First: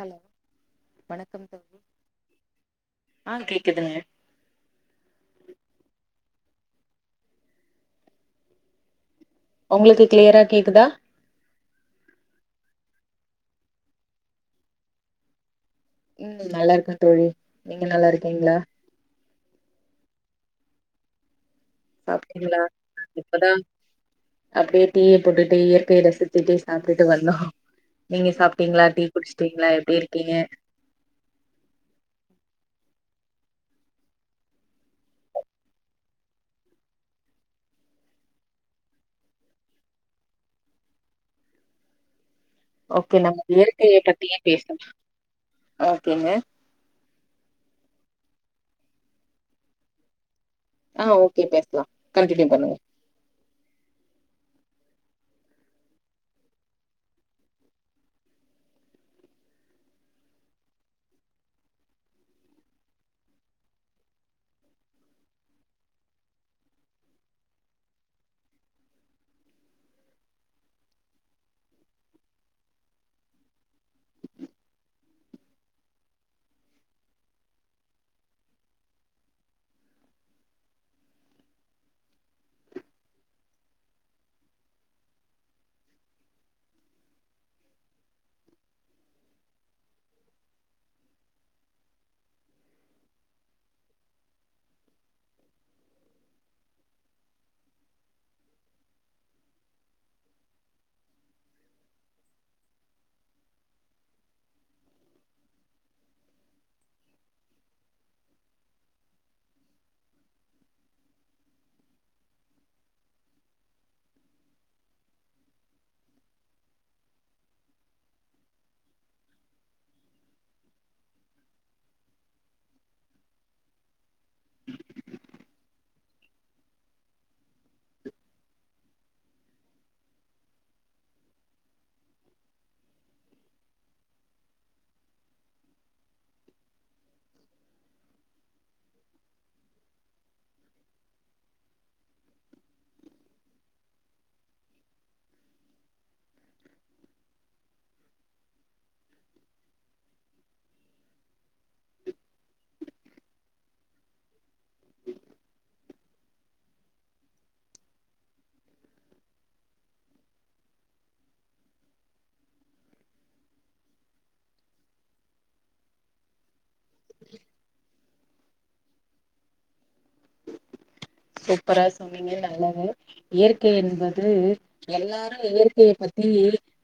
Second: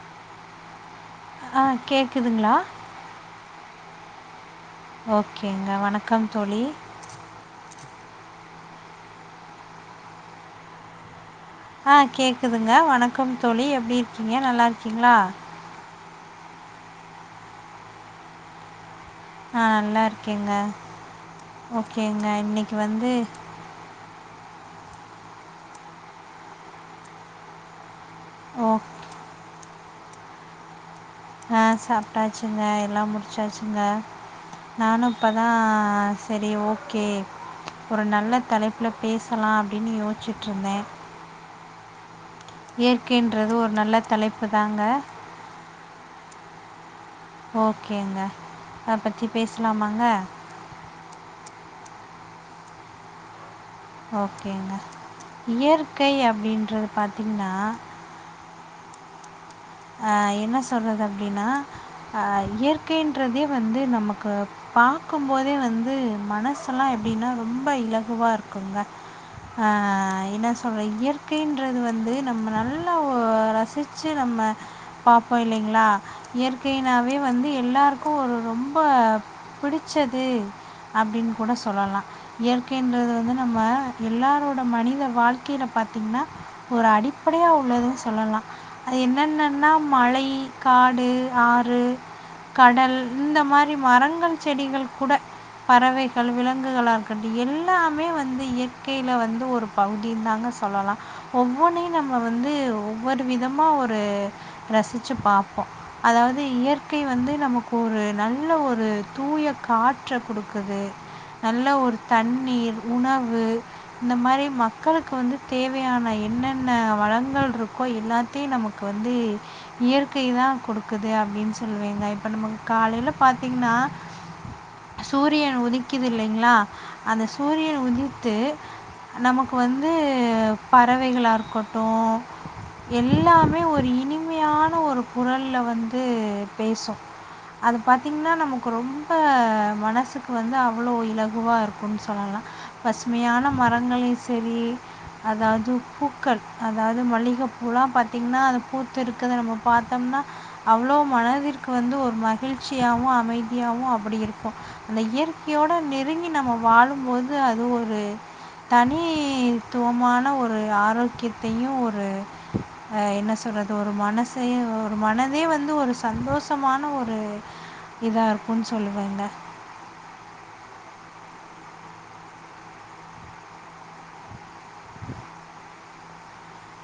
hello வணக் ஆ கேட்குதுங்ளா ஆ கேக்குதுங்க ஓகேங்க வணக்கம் தோழி உங்களுக்கு கிளியரா கேக்குதா ஆ கேக்குதுங்க வணக்கம் தோழி எப்டி இருக்கீங்க நல்லா இருக்கீங்ளா ம் நல்லா இருக்கே தோழி நீங்க நல்லா இருக்கீங்ளா ஆ நல்லா இருக்கேங்க ஓகேங்க சாப்ட்டீங்களா இன்னைக்கு வந்து இப்பதா அப்டியே டீய போட்டுட்டு இயற்கைய ரசித்திட்டு சாப்டுட்டு வந்தோ நீங்க ஓ சாப்டீங்ளா டீ குடிச்சிட்டீங்ளா எப்டி இருக்கீங்க ஆ சாப்டாச்சிங்க எல்லா முடிச்சாச்சிங்க நானு இப்ப தா செரி ஓகே ஒரு நல்ல தலைப்புல பேசலா அப்டின்னு யோசிச்சுட்டு இருந்தே ஓகே நம்ம ஏற்கின்றதோ அது நல்ல இயற்கைய பத்தியே தலைப்பு பேசலா தாங்க ஓகேங்க ஓகேங்க அத பத்தி பேசலாமாங்க ஆ ஓகே பேசலா கண்டினியூ பண்ணுங்க ஓகேங்க இயற்கை அப்டின்றது பாத்தீங்கன்னா ஆ என்ன சொல்றது அப்டின்னா ஆ இயற்கைன்றதே வந்து நமக்கு பாக்கும் போதே வந்து மனசுல்லா எப்டின்னா ரொம்ப இலகுவா இருக்குங்க ஆ என்ன சொல்ற இயற்கைன்றது வந்து நம்ம நல்லா ரசிச்சு நம்ம பாப்போ இல்லைங்களா இயற்கைனாவே வந்து எல்லாருக்கு ஒரு ரொம்ப புடிச்சது அப்டின்னு கூட சொல்லலா இயற்கையின்றது வந்து நம்ம எல்லாரோட மனித வாழ்க்கையில பாத்தீங்கன்னா ஒரு அடிப்படையா உள்ளதுன்னு சொல்லலா அது என்னன்ன என்னா மழை காடு ஆறு கடல் இந்த மாரி மரங்கள் செடிகள் கூட பறவைகள் விலங்குகளா இருக்கட்டு எல்லாமே வந்து இயற்கையில வந்து ஒரு பகுதின் தாங்க சொல்லலா ஒவ்வொன்னயு நம்ம வந்து ஒவ்வொரு விதமா ஒரு ரசிச்சி பாப்போ அதாது இயற்கை வந்து நமக்கு ஒரு நல்ல ஒரு தூய காற்ற குடுக்குது நல்ல ஒரு தண்ணீர் உணவு இந்த மாரி மக்களுக்கு வந்து தேவையான என்னென்ன வளங்கள் இருக்கோ எல்லா தி நமக்கு வந்து இயற்கைதா குடுக்குது அப்டின் சொல்லுவேங்க இப்ப நமக்கு காலைல பாத்தீங்கன்னா சூரியன் உதிக்குது இல்லைங்ளா அந்த சூரியன் உதித்து நமக்கு வந்து பறவைகளா இருக்கட்டு எல்லாமே ஒரு இனிமையான ஒரு குரல்ல வந்து பேசு அது பாத்தீங்கன்னா நமக்கு ரொம்ப மனசுக்கு வந்து அவ்ளோ இலகுவா இருக்குன் சொல்லலா பசுமையான மரங்களையு செரி அதாது பூக்கள் அதாது மல்லிகைப்பூலா பாத்தீங்கன்னா அது பூ நம்ம கிட்ட இருக்கறது நம்ம பாத்தோம்னா அவ்ளோ மனதிற்கு வந்து ஒரு மகிழ்ச்சியாவு அமைதியாவு அப்டி இருக்கு அந்த இயற்கையோட நெருங்கி நம்ம வாழும்போது அது ஒரு தனித்துவமான ஒரு ஆரோக்கியத்தையு ஒரு அ என்ன சொல்றத் அது ஒரு மனசயு ஒரு மனதயு வந்து ஒரு சந்தோஷமான ஒரு இதாயிருகுன்னு சொல்லுவேங்க சூப்பரா சொன்னீங்க நல்லது இயற்கை என்பது எல்லாரு இயற் கைய பத்தி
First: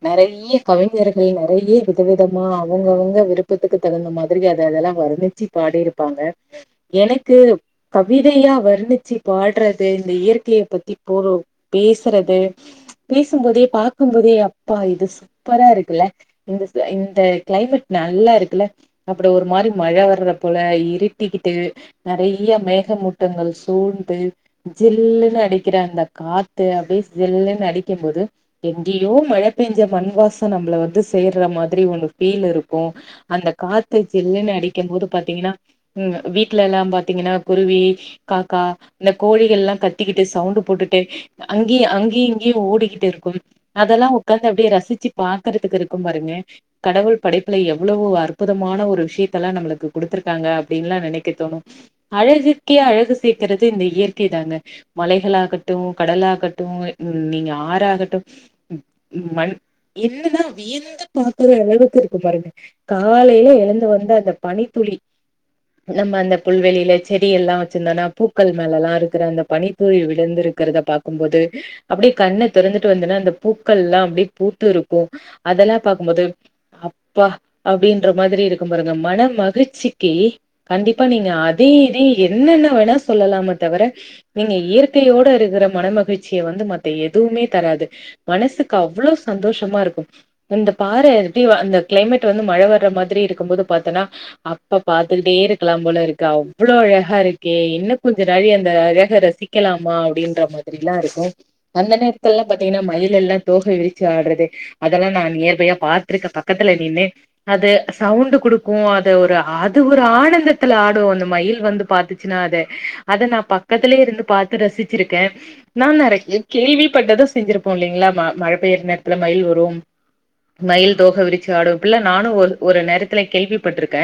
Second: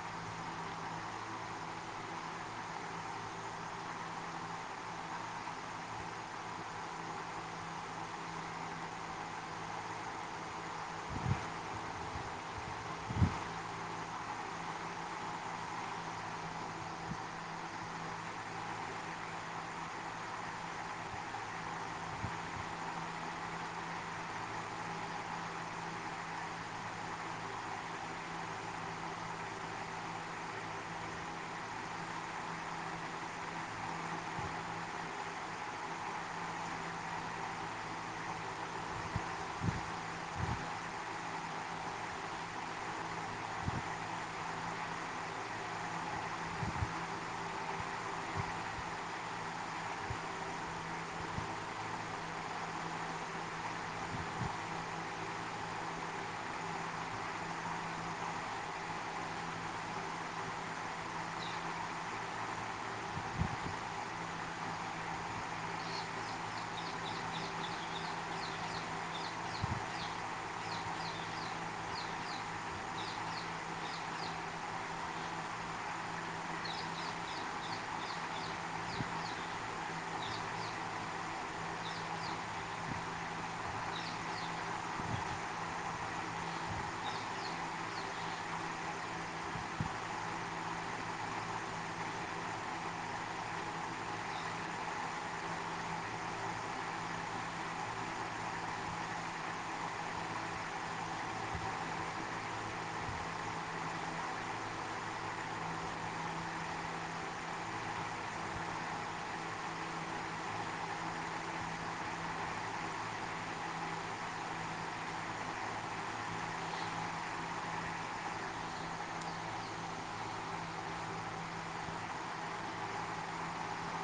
நெறைய்யா கவிஞர்கள் நெறையா விதவிதமா அவுங்கவுங்க விருப்பத்துக்கு தகுந்த மாதிரி அத அதெல்லா வர்ணி ச்சு பாடிருப்பாங்க எனக்கு கவிதையா வர்ணிச்சு பாட்றது இந்த இயற்கைய பத்தி போ [unintelligible] பேசறது பேசும்போதே பாக்குபோதே அப்பா இது சூப்பரா இருக்குல்ல இந்த ச இந்த கிளைமேட் நல்லா இருக்குல்ல அப்ரோ ஒரு மாரி மழ வர்றதபோல இருட்டிக்கிட்டு நெறையா மேகமூட்டங்கள் சூழ் ந்து ஜில்லுன்னு அடிக்கற அந்த காத்து அப்டியே ஜில்லுன்னு அடிக்குபோது எங்கயோ மழ பேஞ்ச மண்வாசோ நம்ள வந்து சேர்ற மாதிரி ஒரு ஃபீல் இருக்கு அந்த காத்து ஜில்லுன்னு அடிக்கம் போது பாத்தீங்கன்னா ம் வீட்ல எல்லா பாத்தீங்கன்னா குருவி காக்கா இந்த கோழிகள்ல்லா கத்திக்கிட்டு சவுண்டு போட்டுட்டு அங்கய அங்யு இங்யு ஓடிக்கிட்டிருக்கு அதெல்லா உக்காந்து அப்டியே ரசிச்சு பாக்கறதுக்கு இருக்கு பாருங்க கடவுள் படைப்புல எவ்ளவு அற்புதமான ஒரு விஷ்யத்தல்லா நம்ளுக்கு குடுத்துருக்காங்க அப்டின்ல்லா நெனைக்க தோணு அழகுக்கே அழகு சேக்கறத் து இந்த இயற்கை தாங்க மலைகளாகட்டு கடலாகட்டு நீங்க ஆறாகட்டு மண் என்னன்னா வியந்து பாக்கற அளவுக்கு இருக்கும் பாருங்க காலைல எழுந்து வந்தா அந்த பனித்துளி நம்ம அந்த புல்வெளில செடி எல்லா வச்சிருந்தோனா பூ பூக்கள் மேலல்லா இருக்குற அந்த பனித்துளி விழுந்திருக்கறத பாக்கு போது அப்டியே கண்ண தெறந்துட்டு வந்தன்னா அந்த பூக்கள்ல்லா அப்டியே பூத்திருக்கு அதெல்லா பாக்கும்போது அப்பா அப்டின்ற மாதிரி இருக்கு பாருங்க மன மகிழ்ச்சிக்கு கண்டிப்பா நீங்க அதை இதை என்னென்ன வேணா சொல்லலாம தவர நீங்க இயற்கையோட இருக்குற மனமகிழ்ச்சிய வந்து மத்த எதுவுமே தராது மனசுக்கு அவ்ளோ சந்தோஷமா இருக்கு இந்த பாற எப்டி அந்த கிளைமேட் வந்து மழ வர்ற மாதிரி இருக்கு போது பாத்தன்னா அப்ப பாத்துக்கிட்டே இருக்கலாம் போல இருக்கு அவ்ளோ அழகா இருக்கே இன்னு னு திராவி அந்த அழக ரசிக்கலாமா அப்டின்ற மாதிரிலா இருக்கு அந்த நேரத்துல்லா பாத்தீங்கன்னா மயிலெல்லா தோகை விரிச்சி ஆட்றது அதெல்லா நா நியர்பையா பாத்திருக்க பக்கத்துல நின்னு அது சவுண்டு குடுக்கு அத ஒரு அது ஒரு ஆனந்தத்துல ஆடு அந்த மயில் வந்து பாத்துச்சுன்னா அத அத நா பக்கத்துலே இருந்து பாத்து ரசிச்சிருக்கே நா நெறைய கேள்விப்பட்டதா செஞ்சிருப்போ இல்லேங்ளா ம மழ பெய்யற நேரத்துல மயில் வரு மயில் தோக விரிச்சு ஆடு இப்பில்லா நானு ஒரு ஒரு நேரத்துல கேள்விப்பட்ருக்க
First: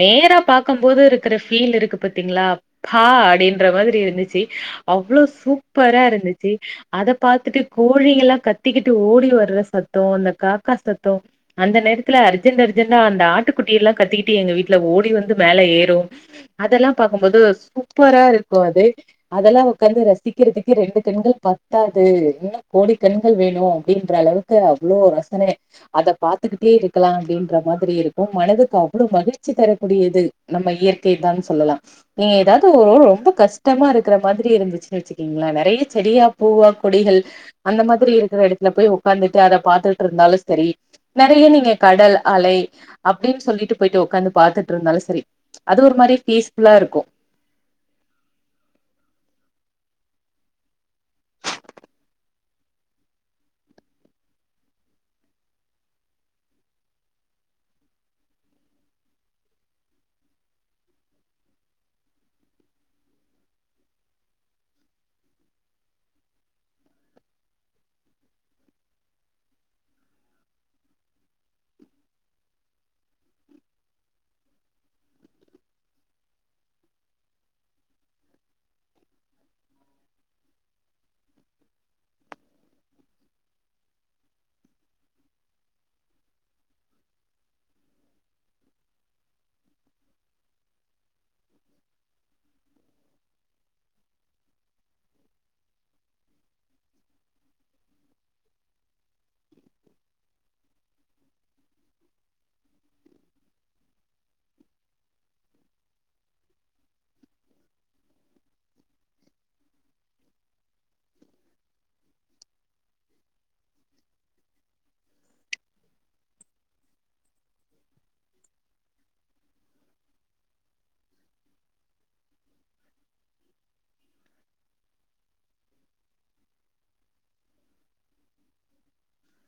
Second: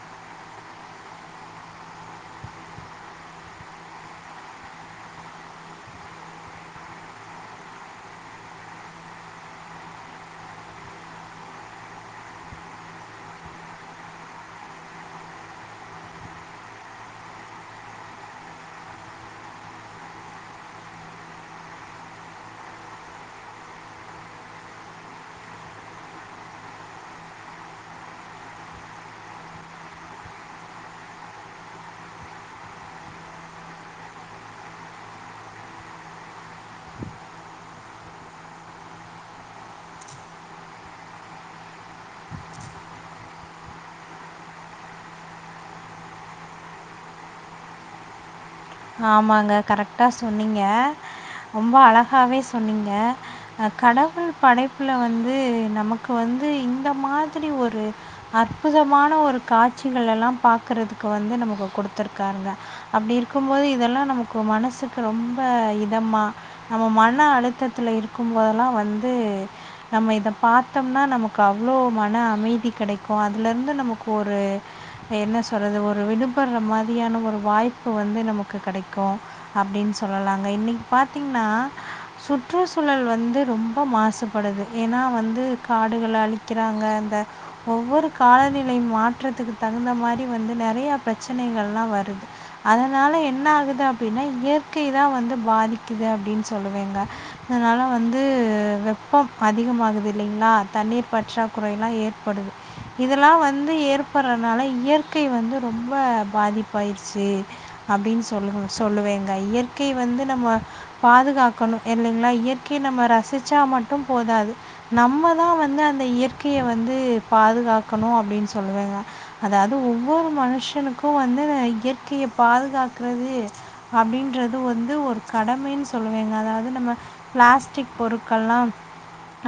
நேரா பாக்கம் போது இருக்கற ஃபீல் இருக்கு பாத்தீங்களா பா அப்டின்ற மாரி இருந்துச்சு அவ்ளோ சூப்பரா இருந்துச்சு அத பாத்துட்டு கோழியெல்லா கத்திக்கிட்டு ஓடி வர்ற சத்தோ அந்த காக்கா சத்தோ அந்த நேரத்துல அர்ஜென்ட் அர்ஜெண்டா அந்த ஆட்டுக்குட்டியெல்லா கத்திக்கிட்டு எங்க வீட்ல ஓடி வந்து மேல ஏறு அதெல்லா பாக்கும்போது சூப்பரா இருக்கு அது அதெல்லா உக்காந்து ரசிக்கறதுக்கு ரெண்டு கண்கள் பத்தாது இன்னு கோடி கண்கள் வேணு அப்டின்ற அளவுக் க்கு அவ்ளோ ரசனே அத பாத்துக்கிட்டே இருக்கலா அப்டின்ற மாதிரி இருக்கு மனதுக்கு அவ்ளோ மகிழ்ச்சி தரக்கூடியது நம்ம இயற்கை தான் சொல்லலா நீங்க எதாது ஒரு ரொம்ப கஷ்டமா இருக்கற மாதிரி இருந்துச்சுன்னு வச்சக்கீங்ளே நெறைய செடியா பூவா கொடிகள் அந்த மாதிரி இருக்கற எடத்துல போய் உக்காந்துட்டு அத பாத்துக்கிட் இருந்தாலு செரி நெறைய நீங்க கடல் அலை அப்டின் சொல்லிட்டு போயிட்டு உக்காந்து பாத்துட்டு இருந்தாலு சரி அது ஒரு மாரி பீஸ்ஃபுல்லா இருக்கு ஆமாங்க கரெக்டா சொன்னீங்க ரொம்ப அழகாவே சொன்னீங்க அ கடவுள் படைப்புல வந்து நமக்கு வந்து இந்த மாதிரி ஒரு அற்புதமான ஒரு காட்சிகள் எல்லா பாக்குறதுக்கு வந்து நமக்கு குடுத்துருக்காருங்க அப்டி இருக்கும் போது இதெல்லா நமக்கு மனசுக்கு ரொம்ப இதமா நம்ம மன அழுத்தத்துல இருக்கும்போதல்லா வந்து நம்ம இத பாத்தம்னா நமக்கு அவ்ளோ மன அமைதி கெடைக்கோ அதுல இருந்து நமக்கு ஒரு என்ன சொல்றது ஒரு விடுபடுற மாதிரியான ஒரு வாய் பு வந்து நமக்கு கடைக்கோ அப்டின்னு சொல்லலாங்க இன்னிக்கு பாத்தீங்ன்னா சுற்றுச்சூழல் வந்து ரொம்ப மாசுபடுது ஏன்னா வந்து காடுகள அழிக்கிறாங்க அந்த ஒவ்வொரு காலநிலை மாற்றத்துக்கு தகுந்த மாதிரி வந்து நெறைய பிரச்சனைகள்லா வருது அதனால என்ன ஆகுது அப்டின்னா இயற்கைதா வந்து பாதிக்குது அப்டின்னு சொல்லுவேங்க அதனால வந்து வெப்போ அதிகமாகுது இல்லைங்களா தண்ணீர் பற்றாக்குறைல்லா ஏற்படுது இதெல்லா வந்து ஏற்படுறனால இயற்கை வந்து ரொம்ப பாதிப்பாயிர்ச்சு அப்டின்னு சொல்லு சொல்லுவேங்க இயற்கை வந்து நம்ம பாதுகாக்கணு இல்லைங்களா இயற்கைய நம்ம ரசிச்சா மட்டோ போதாது நம்மதா வந்து அந்த இயற்கைய வந்து பாதுகாக்கணோ அப்டின்னு சொல்லுவங்க அதாது ஒவ்வொரு மனுஷனுக்கு வந்து இயற்கைய பாதுகாக்குறது அப்டின்றது வந்து ஒரு கடமைன்னு சொல்லுவேங்க அதாவது நம்ம பிளாஸ்டிக் பொருட்கள்லா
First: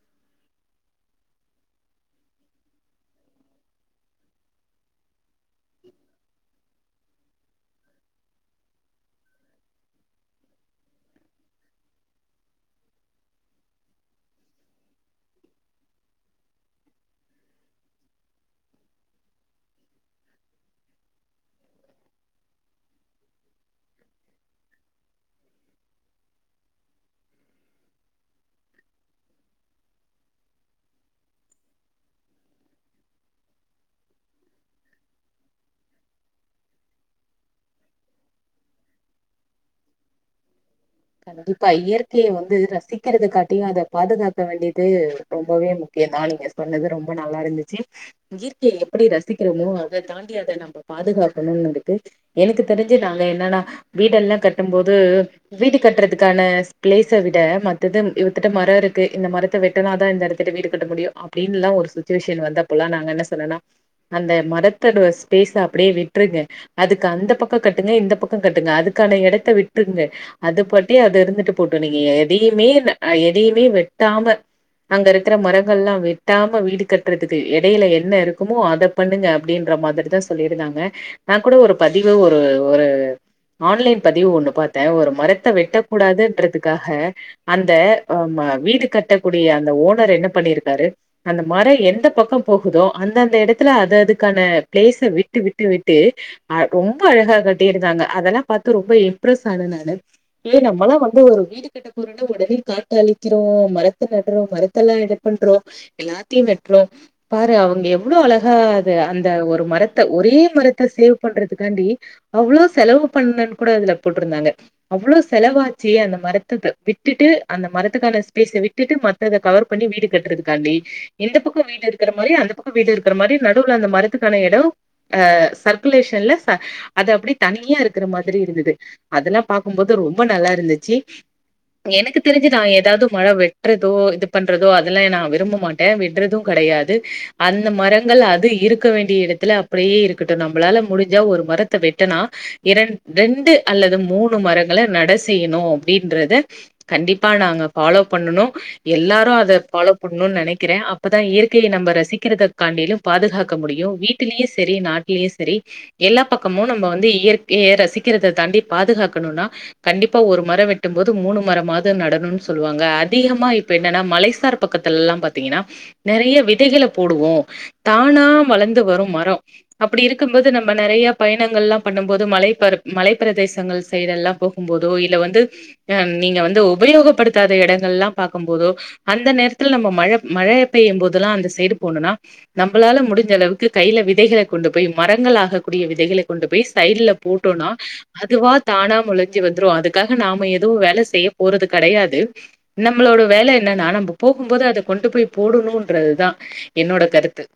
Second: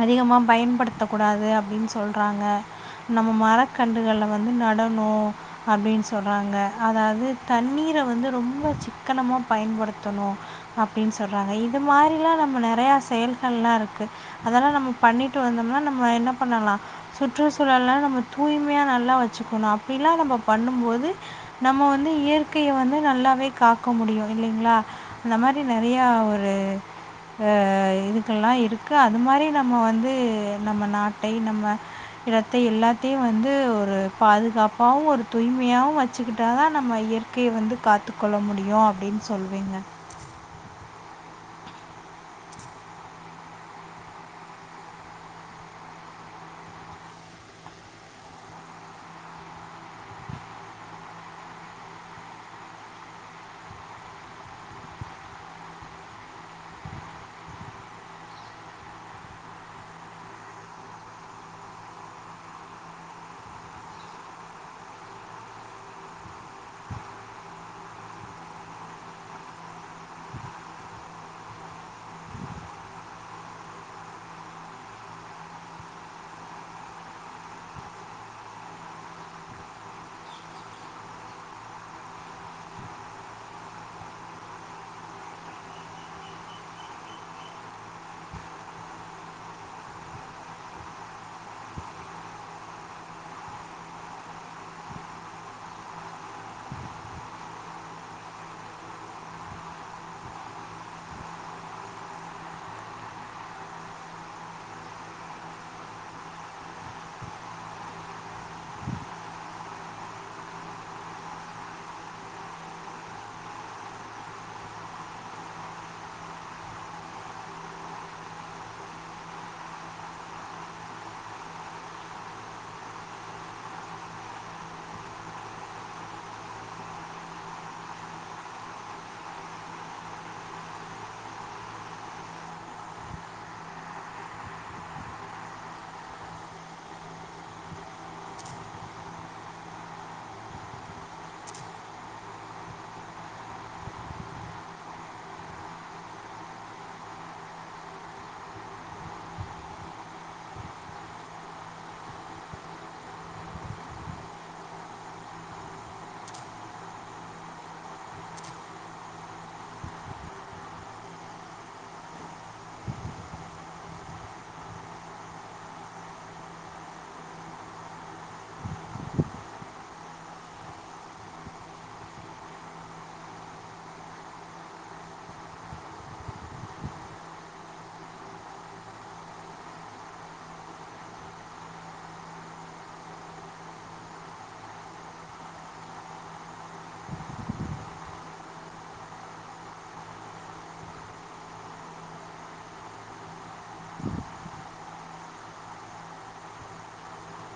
அதிகமா பயன்படுத்த கூடாது அப்டின் சொல்றாங்க நம்ம மரக்கன்றுகல வந்து நடணோ அப்டின்னு சொல்றாங்க அதாது தண்ணீர வந்து ரொம்ப சிக்கனமா பயன்படுத்தணோ அப்டின்னு சொல்றாங்க இது மாரில்லா நம்ம நெறைய செயல்கள்லா இருக்கு அதெல்லா நம்ம பண்ணிட்டு வந்தோம்னா நம்ம என்ன பண்ணலா சுற்றுச்சூழல்லா நம்ம தூய்மையா நல்லா வச்சுக்கணோ அப்டில்லா நம்ம பண்ணும் போது நம்ம வந்து இயற்கைய வந்து நல்லாவே காக்க முடியு இல்லைங்களா அந்த மாரி நெறைய ஒரு ஆ இதுக்கெல்லா இருக்கு அது மாரி நம்ம வந்து நம்ம நாட்டை நம்ம இடத்தை எல்லாத்தையு வந்து ஒரு பாதுகாப்பாவு ஒரு தூய்மையாவு வெச்சுக்கிட்டாதா நம்ம இயற்கைய வந்து காத்துக் கொள்ள முடியு அப்டின்னு சொல்வேங்க கண்டிப்பா இயற்கைய வந்து ரசிக்கிறதுக்காட்டியு அத பாதுகாக்க வேண்டியது ரொம்பவே முக் இப்டியெல்லா நீங்க சொன்னது ரொம்ப நல்லா இருந்துச்சு இயற்கைய எப்டி ரசிக்கிறதையு அத தாண்டி அத நம்ப பாதுகாக்கணுனுதுக்கு எனக்கு தெரிஞ்சு நாங்க என்னன்னா வீடெல்லா கட்டும் போது வீடு கட்றதுக்கான பிளேஸ விட மத்தது இவத்திட்டு மரோ இருக்கு இந்த மரத்த வெட்டுனாதா இந்த இடத் இங்கட்டு வீடு கட்ட முடியு அப்டின்னுலா ஒரு சுட்சுவேஷன் வந்தப்பல்லா நாங்க என்ன சொன்னோன்னா அந்த மரத்தோட ஒரு ஸ்பேஸ் அப்டியே விட்ருங்க அதுக்கு அந்த பக்கோ கட்டுங்க இந்த பக்கோ கட்டுங்க அதுக்கான எடத்த விட்டுங்க அது பட்டி அது இருந்துட்டு போட்டு நீங்க எதையுமே ன எதையுமே வெட்டாம அங்க இருக்கிற மரங்கள்லா வெட்டாம வீடு கட்றதுக்கு இடையில என்ன இருக்குமோ அத பண்ணுங்க அப்டின்ற மாதிரிதா சொல்லிருந்தாங்க நா கூட ஒரு பதிவு ஒரு ஒரு ஆன்லைன் பதிவு ஒண்ணு பாத்த ஒரு மரத்த வெட்டக் கூடாதுன்றதுக்காக அந்த ம்ம வீடு கட்டக்கூடிய அந்த ஓனர் என்ன பண்ணிருக்காரு அந்த மாரோ எந்த பக்கோ போகுதோ அந்த அந்த எடத்துல அது அதுக்கான பிளேஸ விட்டு விட்டு விட்டு அ ரொம்ப அழகா கட்டியிருந்தாங்க அதெல்லா பாத்து ரொம்ப இம்ப்ரெஸ் ஆன நானு ஏ நம்மளா வந்து ஒரு வீடு இங்க்கட்டு போறோடா ஒடனே காட்ட அழிக்கிறோ மரத்த நட்றோ மரத்தெல்லா இது பண்றோ எல்லாத்தையு வெட்றோ பாரு அவங்க எவ்ளோ அழகா அத அந்த ஒரு மரத்த ஒரே மரத்த சேவ் பண்றதுக்காண்டி அவ்ளோ செலவு பண்ணன் கூட அதுல போட்டிருந்தாங்க அவ்ளோ செலவாச்சு அந்த மரத்திக்கு விட்டுட்டு அந்த மரத்துக்கான ஸ்பேஸ விட்டுட்டு ம இந்த இத கவர் பண்ணி வீடு கட்டுறதுக்காண்டி இந்த பக்கம் வீடு இருக்கிற மாரி அந்த பக்கம் வீடு இருக்கிற மாரி நடுவுல அந்த மரத்துக்கான இடோ அ சர்க்குலேஷன்ல ச அது அப்படி தனியா இருக்கிற மாதிரி இருந்திது அதெல்லா பாக்கும்போது ரொம்ப நல்லா இருந்திச்சு எனக்கு தெரிஞ்சு நா ஏதாவது மரோ வெட்றதோ இது பண்றதோ அதெல்லா நா விரும்ப மாட் அ வெட்றது கிடையாது அந்த மரங்கள் அது இருக்க வேண்டிய இடத்துல அப்படியே இரு இங்கிட்டு நம்மளால முடிஞ்சா ஒரு மரத்த வெட்டனா இரண் ரெண்டு அல்லது மூன் று மரங்கள நட செய்யணு அப்டின்றத கண்டிப்பா நாங்க ஃபாலோ பண்ணுனு எல்லாரு அத ஃபாலோ பண்ணணும்னு நினைக்கிறே அப்பதா இயற்கைய நம்ம ரசிக்கிறதக்காண்டிலும் பாதுகாக்க முடியு வீட்டிலயு சரி நாட்டிலயு சரி எல்லா பக்கமு நம்ம வந்து இயற்கையை ரசிக்கிறத தாண்டி பாதுகாக்கணுன்னா கண்டிப்பா ஒரு மரம் வெட்டும் போது மூணு மரமாது நடணும்னு சொல்லுவாங்க அதிகமா இப்ப என்னன்னா மலைசார் பக்கத்துல எல்லா பாத்தீங்கன்னா நெறைய விதைகள போடுவோ தானா வளர்ந்து வரு மரோ அப்டி இருக்கும் போது நம்ம நறையா பயணங்கள் லா பண்ணும் போது மலை பர் மலை பிரதேசங்கள் சைடு எல்லா போகும் போதோ இல்ல வந்து அ நீங்க வந்து உபயோகப்படுத்தாத இடங்கள்லா பாக்கும் போதோ அந்த நேர்த்துல நம்ம மழ மழை பெய்யு போதுலா அந்த சைடு போணுனா நம்மளால முடிஞ்ச அளவுக்கு கையில விதைகளை கொண்டு போய் மரங்கள் ஆக கூடிய விதைகள கொண்டு போய் சைடில போட்டோனா அதுவா தானா முளஞ்சி வந்துரு அதுக்காக நாம எதுவு வேலை செய்ய போறது கிடையாது நம்மளோட வேல என்னனா நம்ப போகும் போது அத கொண்டு போய் போடணுன்றதுதா என்னோட கருத்து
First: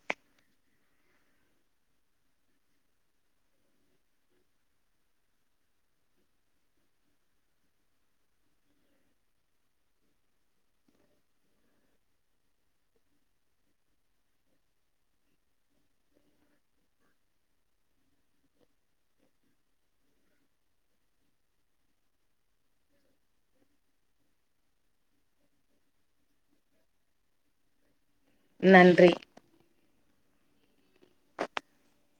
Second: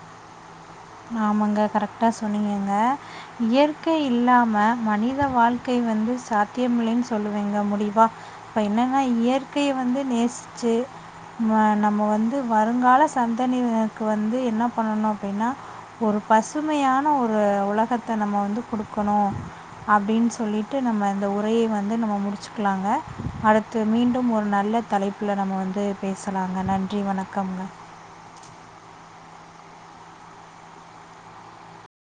ஆமாங்க கரெக்டா சொன்னீங்கங்க இயற்கை இல்லாம மனித வாழ்க்கை வந்து சாத்தியமில்லைன்னு சொல்லுவீங்க முடியுமா இப்ப என்னன்னா இயற்கைய வந்து நேசிச்சு அ நம்ம வந்து வருங்கால சந்ததினருக்கு வந்து என்ன பண்ணனு அப்படின்னா ஒரு பசுமையான ஒரு உலகத்த நம்ம வந்து கொடுக்கணு அப்டின் சொல்லிட்டு நம்ம இந்த உரையை வந்து நம்ம முடிச்சிக்கலாங்க அடுத் த மீண்டு ஒரு நல்ல தலைப்புல நம்ம வந்து பேசலாங்க நன்றி வணக்கம்ங்க நன்றி